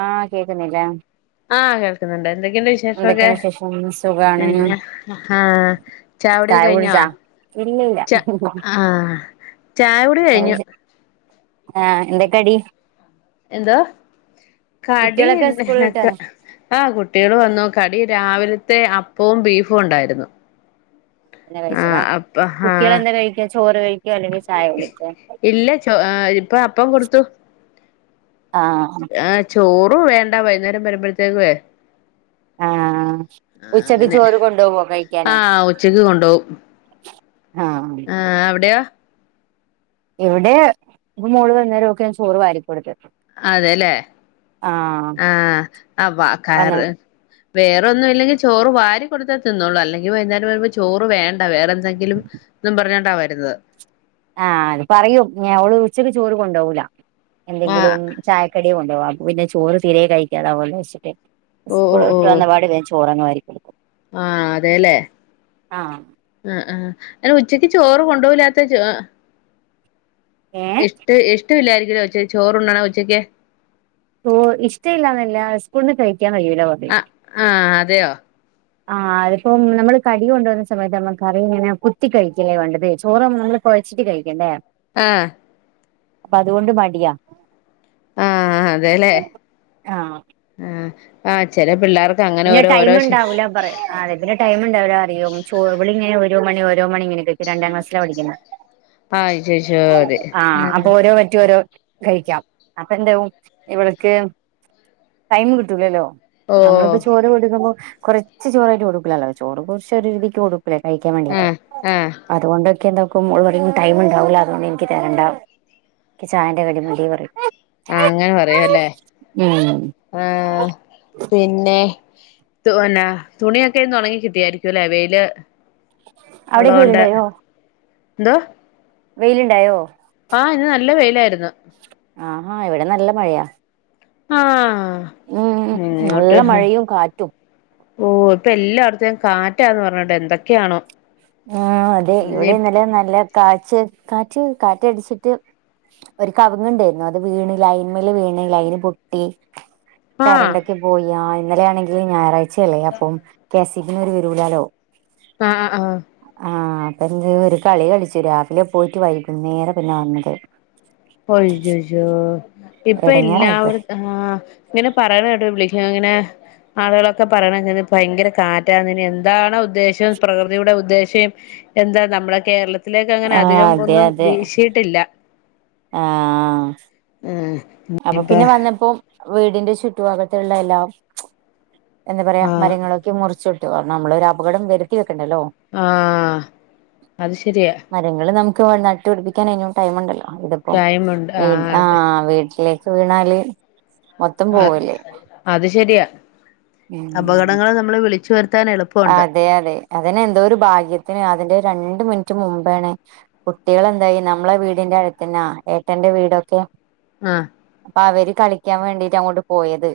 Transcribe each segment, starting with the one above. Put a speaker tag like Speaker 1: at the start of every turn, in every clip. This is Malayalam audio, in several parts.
Speaker 1: ആഹ് കേക്കുന്നില്ല
Speaker 2: ആഹ് കേൾക്കുന്നുണ്ട് എന്തൊക്കെയുണ്ട് വിശേഷമൊക്കെ
Speaker 1: ഉം സുഖ
Speaker 2: പിന്നെ ആഹഹ ചാകുടി ഒക്കെ
Speaker 1: ചായ
Speaker 2: കഴിഞ്ഞാ
Speaker 1: കുടിച്ചാ ഇല്ല ഇല്ല
Speaker 2: ച ആഹ് ചായകുടി കഴിഞ്ഞു
Speaker 1: [unintelligible] ആഹ് എന്തക്കടി
Speaker 2: എന്തോ കടി
Speaker 1: സ്കൂൾ വിട്ട്
Speaker 2: പുന്നക്ക
Speaker 1: വന്നോ
Speaker 2: ആകുട്ടികൾ വന്നു കടി രാവിലത്തെ അപ്പവും ബീഫും ഉണ്ടായിരുന്നു
Speaker 1: എന്നെ കഴിച്ചതാ
Speaker 2: ആഹ് അപ്പ
Speaker 1: കുട്ടികള
Speaker 2: ആഹ്
Speaker 1: എന്താ കഴിക്കുക ചോറ് കഴിക്ക അല്ലെങ്കിൽ ചായ കുടിക്ക
Speaker 2: ഇല്ല ചോ ഇപ്പൊ അപ്പം കൊടുത്തു
Speaker 1: ആഹ്
Speaker 2: ആഹ്ചോറ് വേണ്ട വൈകുന്നേരം വരുമ്പോഴത്തേക്ക്
Speaker 1: ആഹ് ഉച്ചക്ക്
Speaker 2: അങ്ങനെ
Speaker 1: ചോറ് കൊണ്ട്പോവോ കഴിക്കാനെ
Speaker 2: ആഹ് ഉച്ചക്ക്
Speaker 1: ആഹ്
Speaker 2: ആ എവിടെയോ
Speaker 1: ഇവിടെ ഇപ്പ മോള് വന്നേരമൊക്കെ ഞാൻ ചോറ് വാരി കൊടുത്ത്ത്തും
Speaker 2: അതെല്ലേ ആഹ് ആ വ
Speaker 1: വന്ന
Speaker 2: കാറ് വേറൊന്നും ഇല്ലെങ്കിൽ ചോറ് വാരി കൊടുത്താൽ തിന്നള്ളൂ അല്ലെങ്കിൽ വൈകുന്നേരം വരുമ്പോ ചോറ് വേണ്ട വേറെ എന്തെങ്കിലും ന്നും പറഞ്ഞണ്ടാ വരുന്നത്
Speaker 1: ആഹ്അത് പറയൂ ഞ അവള് ഉച്ചക്ക് ചോറ് കൊണ്ടുപോകല
Speaker 2: ആഹ്
Speaker 1: എന്തെങ്കിലും ചായക്കടിയും കൊണ്ടോവാ പിന്നെ ചോറ് തിരെ കഴിക്കാതപോലെ വെച്ചിട്ട്
Speaker 2: ഓ
Speaker 1: സ്
Speaker 2: ഓ
Speaker 1: വന്നപാടെ ചോറ്ങ്ങ് വാരി കൊടുക്കും
Speaker 2: ആഅതെല്ലേ
Speaker 1: ആഹ്
Speaker 2: ആആ ഉച്ചയ്ക്ക് ചോറ് കൊണ്ട് പോവുല്യാത്തത്
Speaker 1: ഏ
Speaker 2: ഇഷ്ട ഇഷ്ടില്ലായിരിക്കലേ ഉച്ചക്ക് ചോറണ്ടാണോ ഉച്ചയ്ക്ക്
Speaker 1: ഓ ഇഷ്ട ഇല്ലാന്നല്ല സ്കൂളിന് കഴിക്കാൻ കഴിയില്ല
Speaker 2: ആ അതെയോ
Speaker 1: ആഹ് അതിപ്പോം നമ്മള് കടി കൊണ്ടുവന്ന സമയത്ത് നമ്മക്ക് കറിങ്ങനെ കുത്തി കഴിക്കല്ലേ വേണ്ടത് ചോറ്നമ്മ കൊഴച്ചിട്ട് കഴിക്കണ്ടേ
Speaker 2: ആഹ്
Speaker 1: അപ്പൊ അതുകൊണ്ട് മടിയാ
Speaker 2: ആ അതേല്ലേ
Speaker 1: ആഹ്
Speaker 2: ആ ആ ചെല പിള്ളേർ
Speaker 1: പിന്നെ ടൈം ഉണ്ടാവില്ലാ പറയാ അതേ പിന്ന ടൈം ഉണ്ടാവില്ല അറിയും ഇവളിങ്ങനെ ഓരോ മണി ഓരോ മണിങ്ങനെ രണ്ടാം ക്ലാസിലാ പഠിക്കണേ
Speaker 2: ആഹ് അയ്യയ്യോ അതെ
Speaker 1: ആ അപ്പൊ
Speaker 2: ആഹ്
Speaker 1: ഓരോ പറ്റ് ഓരോ പ കഴിക്കാം അപ്പ ന്താവും ഇവൾക്ക് ടൈം കിട്ടൂലല്ലോ
Speaker 2: ഓഹ്
Speaker 1: നമ്മളിപ്പോ ചോറ് കൊടുക്കുമ്പോ കൊറച്ച് ചോറായിട്ട് കൊടുക്കൂലല്ലോ ചോറ് കുറച്ച് ഒരു രീതിക്ക് കൊടുക്കും കഴിക്കാൻ വേണ്ടീട്ട്
Speaker 2: ആഹ് ആഹ്
Speaker 1: അതുകൊണ്ടൊക്കെ ന്താ ക്കും ടൈം ഇണ്ടാവൂല്ലോ അതുകൊണ്ട് എനിക്ക് തരണ്ടാ എനിക്ക്ചായേന്റെ കടി മതി പറയും
Speaker 2: ആഹ് അങ്ങനെ പറയുവല്ലേ
Speaker 1: ഉം
Speaker 2: ആഹ് പിന്നെ ന്നെ തുണിയൊക്കെ ഇന്ന് ഒണങ്ങി കിട്ടിയായിരിക്കൂല്ലേ വെയില്
Speaker 1: അവിടേക്ക്
Speaker 2: ഉള്ളോണ്ട്
Speaker 1: വെയിലുണ്ടായോ
Speaker 2: എന്തോ
Speaker 1: വെയിലുണ്ടായോ
Speaker 2: ആ ഇന്ന് നല്ല വെയിലായിരുന്നൂ
Speaker 1: ആഹാ ഇവിടെ നല്ല മഴയാ
Speaker 2: ആഹ്
Speaker 1: ഉം നല്ല
Speaker 2: ഇങ്ങോട്ട്
Speaker 1: മഴയും കാറ്റും
Speaker 2: ഓഹ് ഇപ്പൊ എല്ലാടത്തേ കാറ്റാന്ന് പറഞ്ഞിട്ട് എന്തൊക്കെയാണോ
Speaker 1: ആ അതെ
Speaker 2: ഇനി
Speaker 1: ഇവിടെ ഇന്നലെ നല്ല കാച്ച് കാറ്റ് കാറ്റടിച്ചിട്ട് ഒരു കവുങ്ങ് ഇണ്ടായിരുന്നു അത് വീണ് ലൈന്മേല് വീണ് ലൈന് പൊട്ടി
Speaker 2: ആഹ്
Speaker 1: കരണ്ടൊക്കെ പോയി ഇന്നലെയാണെങ്കി ഞായറാഴ്ചയല്ലേ അപ്പം കെ സി ബി ന്ന് ഓരു വരൂലാലോ
Speaker 2: ആഹ് ആഹ്
Speaker 1: ആഹ് അപ്പ എന്ത് ഒരു കളി കളിച്ചു രാവിലെ പോയിട്ട് വൈകുന്നേരാ പിന്നെ വന്നത്
Speaker 2: ഒയ്യയ്യോ ഇപ്പൊ
Speaker 1: എടങ്ങേറായിപ്പോയി
Speaker 2: എല്ലാവട ആ ഇങ്ങനെ പറയന കേട്ടാ വിളിക്കാം അങ്ങനെ ആളുകളൊക്കെ പറയണ ഭയങ്കര കാറ്റാണ് ഇനി എ എന്താണ് ഉദ്ദേശം പ്രകൃതിയുടെ ഉദ്ദേശം എന്താ നമ്മുടെ കേരളത്തി ത്തിലേക്ക് അങ്ങനെ
Speaker 1: ആഹ്
Speaker 2: അധികം
Speaker 1: അതെ
Speaker 2: ഒന്നും
Speaker 1: അതെ
Speaker 2: വീശിയിട്ടില്ലാ
Speaker 1: ആഹ്
Speaker 2: ഉം
Speaker 1: അപ്പൊ
Speaker 2: ഇനിപ്പ
Speaker 1: പിന്നെ വന്നപ്പോ വീടിന്റെ ചുറ്റു ഭാഗത്തുള്ള എല്ലാം എന്താ പറയാ
Speaker 2: ആ
Speaker 1: മരങ്ങളൊക്കെ മുറിച്ചിട്ടു കാരണം നമ്മള് ഒരു അപകടം വരുത്തി വെക്കേണ്ടല്ലോ
Speaker 2: ആഹ് അത് ശരിയാ
Speaker 1: മരങ്ങള് നമുക്ക് നട്ടുപടിപ്പിക്കാൻ ഇനിയും ടൈമുണ്ടല്ലോ ഇതിപ്പം
Speaker 2: ടൈമുണ്ട്
Speaker 1: വീ ആ
Speaker 2: അതെ
Speaker 1: വീ [unintelligible] വീണാല്
Speaker 2: അ
Speaker 1: പോവല്ലേ
Speaker 2: അത് ശരിയാ
Speaker 1: ഉം
Speaker 2: അപകടങ്ങള് നമ്മള് വിളിച്ചു വരുത്താൻ എള
Speaker 1: അതെ അതെ അതിനെ എന്തോ ഒരു ഭാഗ്യത്തിന് അതിന്റെ രണ്ട് മിനിറ്റ് മുമ്പാണ് കുട്ടികളെന്തായി നമ്മളെ വീടിന്റെ അടുത്തന്നാ ഏട്ടന്റെ വീടൊക്കെ
Speaker 2: ആഹ്
Speaker 1: അപ്പൊ അവര് കളിക്കാൻ വേണ്ടിട്ട് അങ്ങോട്ട് പോയത്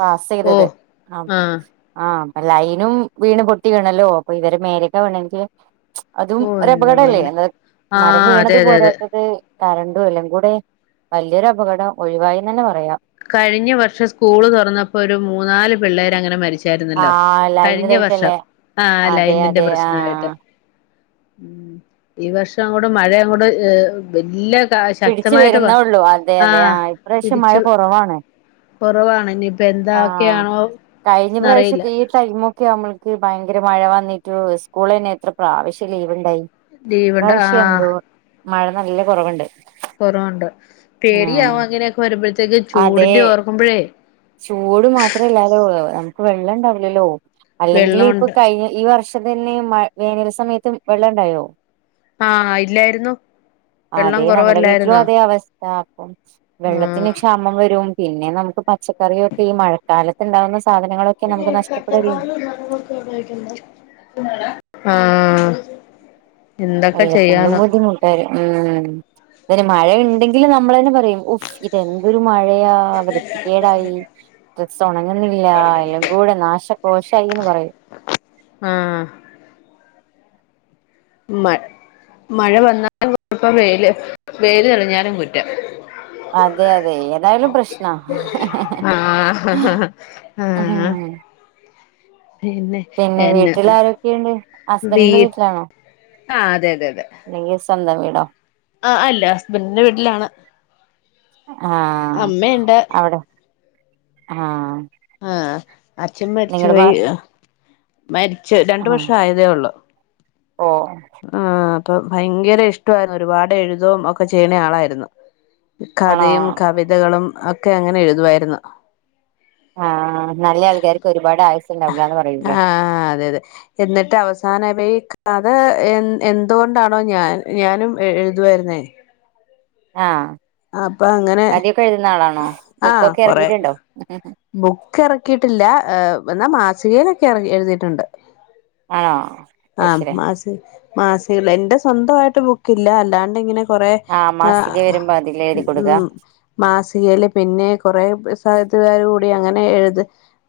Speaker 1: പാസ്
Speaker 2: ഓ
Speaker 1: ചെയ്തത്
Speaker 2: ആ
Speaker 1: അപ്പൊ ആഹ് ലൈനും വീണ് പൊട്ടി വീണല്ലോ അപ്പൊ ഇവരെ മേലേക്ക് വീണെങ്കി അതും
Speaker 2: ഓ എന്റെ
Speaker 1: ഒരപകടല്ലേ
Speaker 2: പൊന്നെ
Speaker 1: എന്ന
Speaker 2: ആ
Speaker 1: മരം
Speaker 2: അതെ
Speaker 1: വീണത്
Speaker 2: അതെ അതെ
Speaker 1: പോരാത്തത് കരണ്ടും എല്ലാം കൂടെ വലിയൊരു അപകടം ഒഴിവായീന്നു തന്നെ പറയാം
Speaker 2: കഴിഞ്ഞ വർഷം സ്കൂള് തുറന്നപ്പോ ഒരു മൂന്നാല് പിള്ളേരങ്ങനെ മരിച്ച ച്ചാരുന്നല്ലോ
Speaker 1: ആഹ് ലൈന്
Speaker 2: കഴിഞ്ഞ വർഷം
Speaker 1: ഇതായിട്ടല്ലേ
Speaker 2: ആ
Speaker 1: അതെ
Speaker 2: ലൈനിന്റെ
Speaker 1: അതെ
Speaker 2: പ്രശ്നായിട്ട്
Speaker 1: ആഹ്
Speaker 2: ഈ വർഷം അങ്ങോട് മഴയും അങ്ങോട് ഏ വല്യ
Speaker 1: പിടിച്ചു
Speaker 2: ശക്തമായിട്ട് വ
Speaker 1: വരുന്നേ
Speaker 2: ആഹ് പിടിച്ചു
Speaker 1: കൊറവാണ്
Speaker 2: കൊറവാണ് ഇനിയിപ്പ എന്തൊക്കെയാണോ എന്നറിയില്ലാ
Speaker 1: ടൈമ് ഒക്കെ ആവുമ്പോൾക് ഭയങ്കര മഴ വന്നിട്ടു സ്കൂളന്നെ എത്ര പ്രാവശ്യം ലീവ് ഉണ്ടായി.
Speaker 2: ലീവുണ്ട് ആ
Speaker 1: ഇപ്രവിശ്യം എന്തോ മഴ നല്ല കുറവുണ്ട്.
Speaker 2: കുറവുണ്ട്
Speaker 1: ആഹ്
Speaker 2: പേടിയവും അങ്ങനെയൊക്കെ വരുമ്പോഴത്തേക്ക്.
Speaker 1: അതെ
Speaker 2: ചൂടിന്റെ ഓർക്കുമ്പോഴേ.
Speaker 1: ചൂട് മാത്രല്ലാലോ നമുക്ക് വെള്ളം ഉണ്ടാവില്ലല്ലോ? അല്ലെങ്കിൽ ഇപ്പൊ
Speaker 2: വെള്ളമുണ്ട്
Speaker 1: കഴിഞ്ഞ ഈ വർഷം. തന്നെ മയ വേനൽ സമയത്തും വെള്ളം ഉണ്ടായോ?
Speaker 2: ആഹ് ഇല്ലായിരുന്നു. വെള്ളം
Speaker 1: അതെ നമ്മുടെ വീട്ടിലും
Speaker 2: കുറവല്ലായിരുന്നോ
Speaker 1: അതേ അവസ്ഥ അപ്പം വെള്ളത്തിന് ക്ഷാമം വരും. പിന്നെ നമുക്ക് പച്ചക്കറിയൊക്കെ ഈ മഴക്കാലത്ത്ണ്ടാവുന്ന. സാധനങ്ങളൊക്കെ
Speaker 2: ഉം
Speaker 1: നമുക്ക്
Speaker 2: കട്ട
Speaker 1: നഷ്ടപ്പെടല്ലേ
Speaker 2: [unintelligible] ആഹ് എന്തൊക്കെ ചെയ്യാന.
Speaker 1: വെള്ളത്തിനും ഉം ബുദ്ധിമുട്ട് അതെ മഴ ഉണ്ടെങ്കിൽ നമ്മളന്നെ പറയും എന്തൊരു മഴയാ വൃത്തിക്കേടായി. ഡ്രസ് ഒണങ്ങുന്നില്ല എല്ലം കൂടെ നാശ കോശയിന്ന് പറയും.
Speaker 2: ആഹ് മ മഴ വന്നാല്പ്പ വെല് വെൽ തെളിഞ്ഞാലും കുറ്റം.
Speaker 1: അതെ അതെ ഏതായാലും പ്രശ്നാ.
Speaker 2: ആഹ്
Speaker 1: ഉം
Speaker 2: ആഹ് പിന്നെ?
Speaker 1: പിന്നെ
Speaker 2: എന്നെ
Speaker 1: വീട്ടിൽ ആരൊക്കെയുണ്ട്?
Speaker 2: വീ
Speaker 1: ഹസ്ബന്റിന്റെ വീട്ടിലാണോ?
Speaker 2: ആഹ് അതെ അതെ അതെ
Speaker 1: അല്ലെങ്കി സ്വന്തം വീടോ?
Speaker 2: ആഹ് അല്ല ഹസ്ബന്റിന്റെ വീട്ടിലാണ്.
Speaker 1: ആഹ്
Speaker 2: അമ്മ ഇണ്ട്.
Speaker 1: അവിടെ ആഹ്
Speaker 2: ആഹ് അച്ഛൻ
Speaker 1: നിങ്ങളുടെ മാ
Speaker 2: മരിച്ചുപോയി മരിച്ചു രണ്ട് വർഷം ആയതേ ഉള്ളു.
Speaker 1: ഓഹ്
Speaker 2: ആഹ് അപ്പൊ ഭയങ്കര ഇഷ്ടമായിരുന്നു. ഒരുപാട് എഴുതോം ഒക്കെ ചെയ്യണ ആളായിരുന്നു.
Speaker 1: ആണോ
Speaker 2: കഥയും, കവിതകളും, ഒക്കെ അങ്ങനെ എഴുതുവായിരുന്നു.
Speaker 1: ആഹ് നല്ല ആൾക്കാർക്ക് ഒരുപാട് ആയുസ്സുണ്ടാവില്ലാന്ന് പറയൂല്ലേ?
Speaker 2: ആഹ് അതെയതെ. എന്നിട്ട് അവസാനം ആയപ്പോ ഈ കഥ എ എന്തുകൊണ്ടാണോ ഞാൻ ഞാനും എഴുതുവാരുന്നേ.
Speaker 1: ആഹ്
Speaker 2: അങ്ങനെ
Speaker 1: കഥ ഒക്കെ എഴുതുന്ന ആളാണോ
Speaker 2: ആഹ്
Speaker 1: ബുക്കൊക്കെ
Speaker 2: കൊറെ
Speaker 1: ഇറക്കീട്ടുണ്ടോ?
Speaker 2: ബുക്ക് ഇറക്കിയിട്ടില്ല ഏഹ് എന്നാൽ മാസികയിലൊക്കെ എർ എഴുതിയിട്ടുണ്ട്.
Speaker 1: ആഹ്
Speaker 2: ആഹ് മാസിക മാസികേല് എന്റെ സ്വന്തമായിട്ട് ബുക്കില്ല. അല്ലാണ്ട് ഇങ്ങനെ കുറെ
Speaker 1: മാസിക
Speaker 2: ആഹ്
Speaker 1: വരുമ്പോ അതില് എഴുതി കൊടുക്ക
Speaker 2: ഉം മാസികേല് പിന്നെ കുറെ സാഹത്തുകാർ കൂടി അങ്ങനെ എഴുത്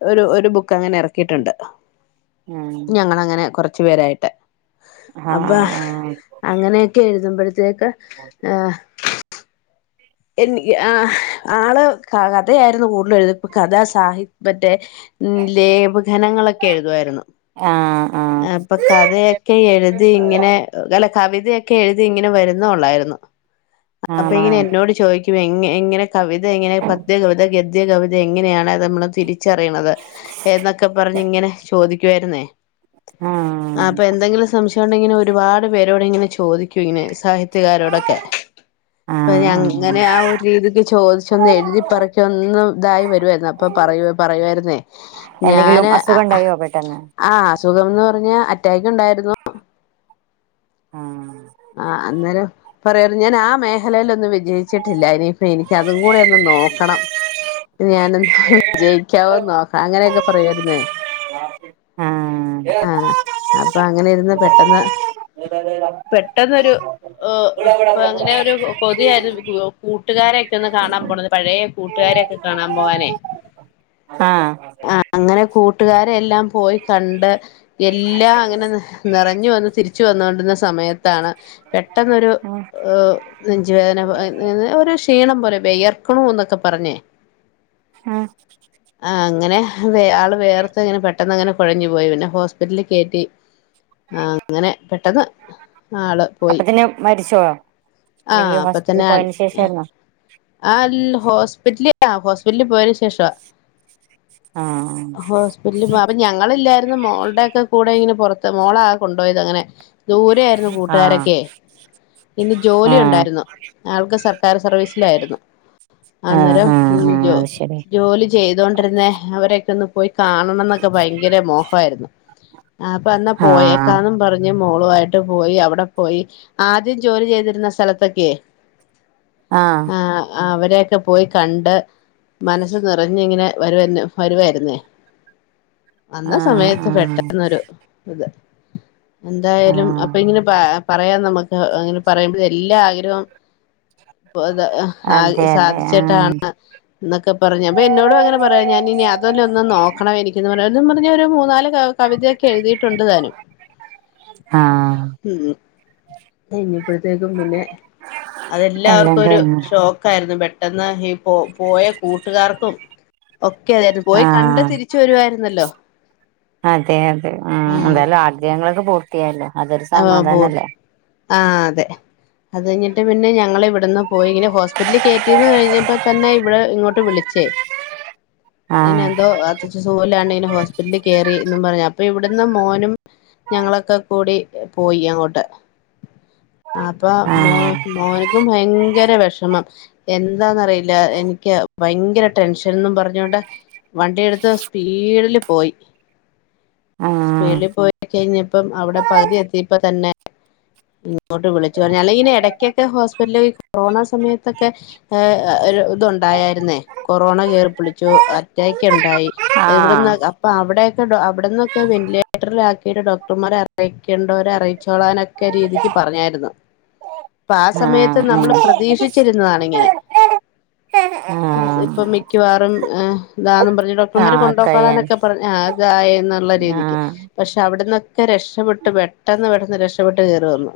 Speaker 2: ഒര് ഒരു ബുക്ക് അങ്ങനെ ഇറക്കിയിട്ടുണ്ട്.
Speaker 1: ഉം
Speaker 2: ഞങ്ങള് അങ്ങനെ കൊറച്ചു പേരായിട്ട്.
Speaker 1: ആഹ്
Speaker 2: അപ്പൊ അങ്ങനെയൊക്കെ എഴുതുമ്പോഴത്തേക്ക്
Speaker 1: [inaudible]
Speaker 2: ആഹ് എനി ആഹ് ആള് ക കഥയായിരുന്നു കൂടുതലും എഴു കഥാ സാഹി മറ്റേ ലേപഘനങ്ങളൊക്കെ എഴുതുമായിരുന്നു.
Speaker 1: ആഹ് ആഹ് ആഹ്
Speaker 2: അപ്പൊ കഥയൊക്കെ എഴുതി ഇങ്ങനെ അല്ല കവിതയൊക്കെ എഴുതി ഇങ്ങനെ വരുന്നേ ഒള്ളായിരുന്നു. [inaudible] അപ്പൊ
Speaker 1: ആണോ
Speaker 2: ഇങ്ങനെ എന്നോട് ചോദിക്കും എങ്ങ എങ്ങനെ കവിത എങ്ങനെ പത്യ കവിത ഗദ്യ കവിത എങ്ങനെയാണ് നമ്മള് തിരിച്ചറിയണത് എന്നൊക്കെ പറഞ്ഞ് ഇങ്ങനെ ചോദിക്കുമായിരുന്നേ. ആഹ് അപ്പൊ എന്തെങ്കിലും സംശയം ഉണ്ടെങ്കില് ഒരുപാട് പേരോടിങ്ങനെ ചോദിക്ക ക്കു ഇങ്ങനെ സാഹിത്യകാരോടൊക്കെ. ഇപ്പൊ
Speaker 1: ആഹ്
Speaker 2: ഞങ്ങ്
Speaker 1: ആഹ്
Speaker 2: അങ്ങനെ ആ ഒരു രീതിക്ക് ചോദിച്ച് ഒന്ന് എഴുതിപ്പറ്ക്കി ഒന്ന് ഇതായി വരുവായിരുന്നു അപ്പൊ പറയ പറയുവായിരുന്നേ
Speaker 1: എന്തെങ്കിലും
Speaker 2: ഞാന്
Speaker 1: അസുഖം ഉണ്ടായോ പെട്ടെന്ന്
Speaker 2: ആഹ് അസുഖംന്ന് പറഞ്ഞ അറ്റക്ക് ഉണ്ടായിരുന്നു.
Speaker 1: ആഹ്
Speaker 2: ആഹ് അന്നേരം പറയാർന്നു ഞാൻ ആ മേഖലയിലൊന്നും വിജയിച്ചിട്ടില്ല ഇനിയിപ്പം എനിക്ക് അതും കൂടെ ഒന്ന് നോക്കണം. ഞാനന്തോ വിജയിക്കാവോ അങ്ങനെയൊക്കെ പറയുമായിരുന്നേ.
Speaker 1: ആഹ്.
Speaker 2: അപ്പൊ അങ്ങനെ ഇരുന്ന് പെട്ടെന്ന് പെട്ടെന്നൊരു ഏഹ് അപ്പൊ അങ്ങനെ ഒരു കൊതിയായിരുന്നു [unintelligible] കൂട്ടുകാരെയൊക്കെ ഒന്ന് കാണാൻ പോണത് പഴയ കൂട്ടുകാരെയൊക്കെ കാണാൻ പോവാനെ.
Speaker 1: ആഹ്.
Speaker 2: ആഹ് അങ്ങനെ കൂട്ടുകാരെ എല്ലാം പോയി ക ണ്ട് എല്ലാം അങ്ങനെ നിറഞ്ഞു വന്ന് തിരിച്ചു വന്നോണ്ടിരുന്ന സമയത്താണ് പെട്ടെന്നൊരു
Speaker 1: ഉം
Speaker 2: ഏഹ് നെഞ്ചുവേദന [unintelligible] ഒരു ക്ഷീണം പോലെ വിയർക്കണൂ എന്നൊക്കെ പറഞ്ഞേ
Speaker 1: ആഹ്.
Speaker 2: ആ അങ്ങനെ ആള് വേയർത്തങ്ങനെ പെട്ടെന്നങ്ങനെ കോഴഞ് പോയി പിന്നെ ഹോസ്പിറ്റലിൽ കേറ്റി ആഹ് അങ്ങനെ പെട്ടെന്ന് ആള് പോയി
Speaker 1: പിന്നെ മരിച്ചോ?
Speaker 2: ആഹ്
Speaker 1: അല്ലെങ്കിൽ
Speaker 2: അപ്പ
Speaker 1: ഹോസ്പിറ്റലിൽ
Speaker 2: തന്നെ
Speaker 1: പോയതിന്
Speaker 2: അഹ്
Speaker 1: ശേഷായിരുന്നോ
Speaker 2: ആൽ ഹോസ്പിറ്റല് ആഹ് ഹോസ്പിറ്റലിൽ പോയെന് ശേഷവാ
Speaker 1: ആഹ്
Speaker 2: [unintelligible] അപ്പ ഞങ്ങളില്ലായിരുന്നു മോളുടെക്കെ കൂടെ ഇങ്ങനെ പുറത്ത് മോളാ കൊണ്ടു പോയത് അങ്ങനെ ദൂരെ ആയിരുന്നു
Speaker 1: ആഹ്
Speaker 2: കൂട്ടുകാരൊക്കെ പിന്നെ ജോലി
Speaker 1: ആഹ്
Speaker 2: ഉണ്ടായിരുന്നു ആൾക്ക് സർക്കാർ സർവീസ് ലായിരുന്നു
Speaker 1: ആഹ്
Speaker 2: അന്നേരം
Speaker 1: ആഹ് ആഹ് അത് ശരി
Speaker 2: ജോലി ചെയ്തൊണ്ടിര്ന്നെ അവരൊക്കെ ഒന്ന് പോയി കാണണം ന്നൊക്കെ ഭയങ്കര മോഹായിരുന്നു ആഹ് അപ്പ അന്നാ
Speaker 1: ആഹ്
Speaker 2: പോയേക്കാന്നും പറഞ്ഞു മോളു ആയിട്ട് പോയി അവിടെ പോയി ആദ്യം ജോലി ചെയ്തിരുന്ന സ്ഥലത്തൊക്കെ
Speaker 1: ആഹ്
Speaker 2: ആഹ് അവരെയൊക്കെ പോയി കണ്ട് മനസ്സ് നിറഞ്ങ്ങനെ വരോന്നെ വരുവായിരുന്നേ വന്ന
Speaker 1: ആഹ്
Speaker 2: സമയത്ത്
Speaker 1: ആഹ്
Speaker 2: പെട്ടെന്നൊരു ഇത് എന്തായാലും അപ്പ
Speaker 1: ആഹ്
Speaker 2: ഇങ്ങനെ പറയാ പറയാൻ നമുക്ക് ഇങ്ങനെ പറയുമ്പോ എല്ലാ ആഗ്രഹും അഹ്
Speaker 1: അതെ അതെ ആഹ്
Speaker 2: സാധിച്ചിട്ടാണ് ന്നോക്കെ പറഞ് അപ്പൊ എന്നോടും അങ്ങനെ പറയാം ഞാനിനി അതോലോ ഒന്ന് നോക്കണം എനിക്ക്ന്ന് പറയാന്ന് പറഞ്ഞ് ഒരു മൂന്നാല് കവിതെക്കെ എഴുതിട്ടുണ്ട് താനും
Speaker 1: ആഹ്
Speaker 2: ഇനിപ്പഴത്തേക്കും പിന്നെ
Speaker 1: എല്ലാം
Speaker 2: അതെല്ലാവർക്കും ഒരു
Speaker 1: കഴിഞ്ഞു
Speaker 2: ഷോക്കായിരുന്നു പെട്ടെന്ന് ഈ പോ പോയ കൂട്ടുകാർക്കും ഒക്കെ തെയ്രുന്നു പോയി കണ്ട്
Speaker 1: ആഹ്
Speaker 2: തിരിച്ചു വരുവായിരുന്നല്ലോ
Speaker 1: അതെ അതെ ഉം
Speaker 2: ആഹ്
Speaker 1: എന്തായാലും ആഗ്രഹങ്ങളൊക്കെ പൂർത്തിയായല്ലോ അതൊരു സമാധാനല്ലേ
Speaker 2: ആഹ് അതെ അത് കഴിഞ്ഞിട്ട് പിന്നെ ഞങ്ങള് ഇവിടുന്ന് പോയി ഇങ്ങനെ ഹോസ് പിറ്റലിൽ കേറ്റിയത് കഴിഞ്ഞപ്പോ തന്നെ ഇവിടെ ഇങ്ങോട്ട് വിളിച്ചേ ങ്ങനെ എന്തോ
Speaker 1: ആഹ്
Speaker 2: [unintelligible] സൂലാണെങ്കി ഹോസ്പിറ്റലി കേറി ന്നും പറഞ്ഞു അപ്പൊ ഇവിടുന്ന് മോനും ഞങ്ങളൊക്കെ കൂടി പോയി അങ്ങോട്ട് അപ്പൊ മോ
Speaker 1: ആഹ്
Speaker 2: മോന്ക്കും ഭയങ്കര വെഷമം എന്താന്നറിയില്ല എനിക്ക് ഭയങ്കര ടെൻഷെൻ ന്നും പറഞ്ഞോണ്ട് വണ്ടി എടുത്ത് സ്പീഡില് പോയി
Speaker 1: ആഹ്
Speaker 2: സ്പീഡില് പോയി കോർച്ച് കഴിഞ്ഞ പ്പം ഔടെ പകുതി എത്തിയപ്പ തന്നെ ഇങ്ങോട്ട് വിളിച്ച് പറഞ്ഞു അല്ലെങ്കി പിന്നെ എടക്കൊക്കെ ഹോസ്പിറ്റല് ഈ കൊറോണ സമയത്തൊക്കെ ഏഹ് ഒരിത് ഇണ്ടായായിരുന്നേ കൊറോണ കേറി പിടിച്ചു അറ്റാക്ക് ഇണ്ടായി എവിടെന്ന് അപ്പ അവിടെയൊക്കെ അവിടന്നൊക്കെ വെന്റിലേറ്ററിലാക്കിട്ട് ഡോക്ടർമാര് അ അറിയിക്കേണ്ടവരെ അറിയിച്ചോളാനൊക്കെ രീതിക്ക് പറഞ്ഞായിരുന്നു പ്പ ആഹ് സമയത്ത് നമ്മള് പ്രതീക്ഷിച്ചിരുന്നതാണിങ്ങനെ
Speaker 1: ആഹ്
Speaker 2: ഇപ്പം മിക്കവാറും താന്നും പറഞ്ഞ് ഡോക് ക്ടർമാര്
Speaker 1: ആഹ് കഴിയാൻ
Speaker 2: കൊണ്ടോകാനോക്കെ പറഞ് അതായ എന്നുള്ള രീതിക്ക്
Speaker 1: ആഹ്
Speaker 2: പക്ഷെ അവിട്ന്നൊക്കെ രക്ഷ ക്ഷപ്പെട്ട് പെട്ടെന്ന് പെട്ടെന്ന് രക്ഷപ്പെട്ട് കേറി വന്നു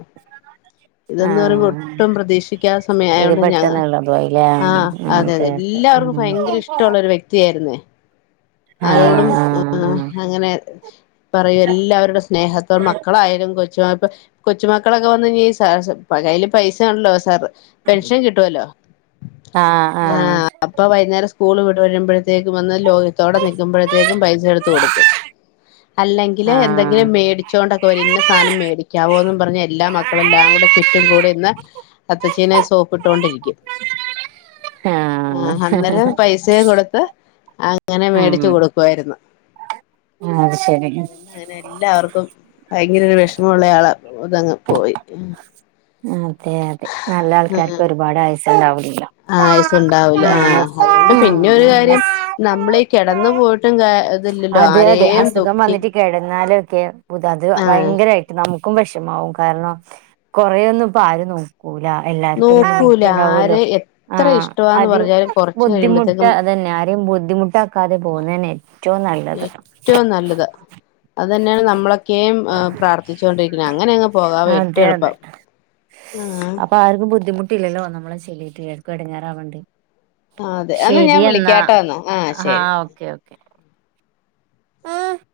Speaker 2: ഇതെന്ന് പറയുമ്പോ
Speaker 1: ആഹ്
Speaker 2: ഒട്ടും പ്രതീക്ഷിക ക്ക സമയ
Speaker 1: ഇത്
Speaker 2: ആയൊണ്ട് ഞങ്ങ
Speaker 1: പെട്ടെന്നുള്ളതു ആയില്ലേ
Speaker 2: ആഹ് അതെ അതെ എല്ലാവർക്കും
Speaker 1: ഉം
Speaker 2: ഭയങ്കര ഇഷ്ടോള്ള ഒരു വ്യക്തിയായിരുന്നേ ആരോടും ആഹ് അങ്ങനെ പറയും എല്ലാരോടും സ്നേഹത്തോ മക്കളായാലും കൊച്ചു മക്ക കൊച്ചു മക്കളൊക്കെ വന്ന് കഴിഞ്ഞാ സ കൈയ്യില് പൈസ ഉണ്ടല്ലോ സർ പെൻഷൻ കിട്ടുവല്ലോ ആഹ് അപ്പൊ വൈന്നേരം സ്കൂള് വിട് വരുമ്പോഴത്തേക്ക് വന്ന് ലോ ത്തോടെ നിക്കുമ്പോഴത്തേക്കും പൈസ എടുത്ത് കൊടുക്കും അല്ലെങ്കില് എന്തെങ്കിലും
Speaker 1: ആഹ്
Speaker 2: മേടിച്ചോണ്ടൊക്കെ വരും ഇന്ന സാധനം മേടിക്കാവോന്ന് പറഞ്ഞ് എല്ലാ മക്കളും എല്ലാം കൂടെ ചു ചുറ്റും കൂടി നിന്ന് അത്തച്ചീനെ സോപ്പിട്ടൊണ്ടിരിക്കും ആഹ് അന്നേരം പൈസയും കൊടുത്ത് അങ്ങനെ മേടിച്ചു
Speaker 1: ഉം
Speaker 2: കൊടുക്കുവായിരുന്നു
Speaker 1: അത് ശരി
Speaker 2: അതുകൊണ്ട് അങ്ങനെ എല്ലാവർക്കും ഭയങ്കര ഒരു വിഷമുള്ളയാളാ ഇതങ്ങ് പോയി
Speaker 1: ഉം അതെ അതെ നല്ല ആൾക്കാർക്ക് ഒരുപാട് ആയുസ്സ് ഇണ്ടാവൂലല്ലോ
Speaker 2: ആഹ് ആയസുണ്ടാവൂല്ല ആഹ് അതുകൊണ്ട് പിന്നെ ഒരു കാര്യം നമ്മളീ കിടന്നു പോയിട്ടും കാ ഇതില്ലല്ലോ
Speaker 1: അതെ അതെ
Speaker 2: ആരെയും
Speaker 1: അസുഖം
Speaker 2: ദുഃഖി
Speaker 1: വന്നിട്ട് കിടന്നാലൊക്കെ അത്
Speaker 2: ആഹ്
Speaker 1: ഭയങ്കരമായിട്ട് നമുക്കും വിഷമാവും കാരണം കൊറേ ഒന്നും ഇപ്പം ആരു നോ കൂല എല്ലാർക്കും ഒരു
Speaker 2: നോക്കൂല
Speaker 1: ലിമിറ്റ് ഉണ്ടാവുല്ലോ
Speaker 2: ആരെ എത്ര
Speaker 1: ആഹ്
Speaker 2: ഇഷ്ടമാന്ന്
Speaker 1: അത്
Speaker 2: പറഞ്ഞാലും കൊറച്ച്
Speaker 1: ബുദ്ധിമുട്ട്
Speaker 2: കഴിയുമ്പോഴത്തേക്കും
Speaker 1: അത് തന്നെ ആരെയും ബുദ്ധിമുട്ടാക്കാതെ പോകുന്നന്നെ
Speaker 2: ഏറ്റവും നല്ലത് അത് തന്നെയാണ് നമ്മളൊക്കെയും പ്രാർത്ഥിച്ചു കൊണ്ടിരിക്കുന്നത് അങ്ങനെ അങ്ങ് പോകാവോ ഏറ്റവും എളുപ്പം ആഹ്
Speaker 1: അപ്പം ആർക്കും ബുദ്ധിമുട്ട് ഇല്ലാലോ നമ്മളെ ചോല്ലീട്ട് ആര്ക്കും ഇടങ്ങാറാവേണ്ട്
Speaker 2: അതെ എന്നാ ഞാൻ
Speaker 1: ശരിയെന്നാ
Speaker 2: വിളിക്കാട്ടോ എന്നാ
Speaker 1: ആഹ്
Speaker 2: ശരി
Speaker 1: ഓക്കെ ഓക്കെ [inaudible]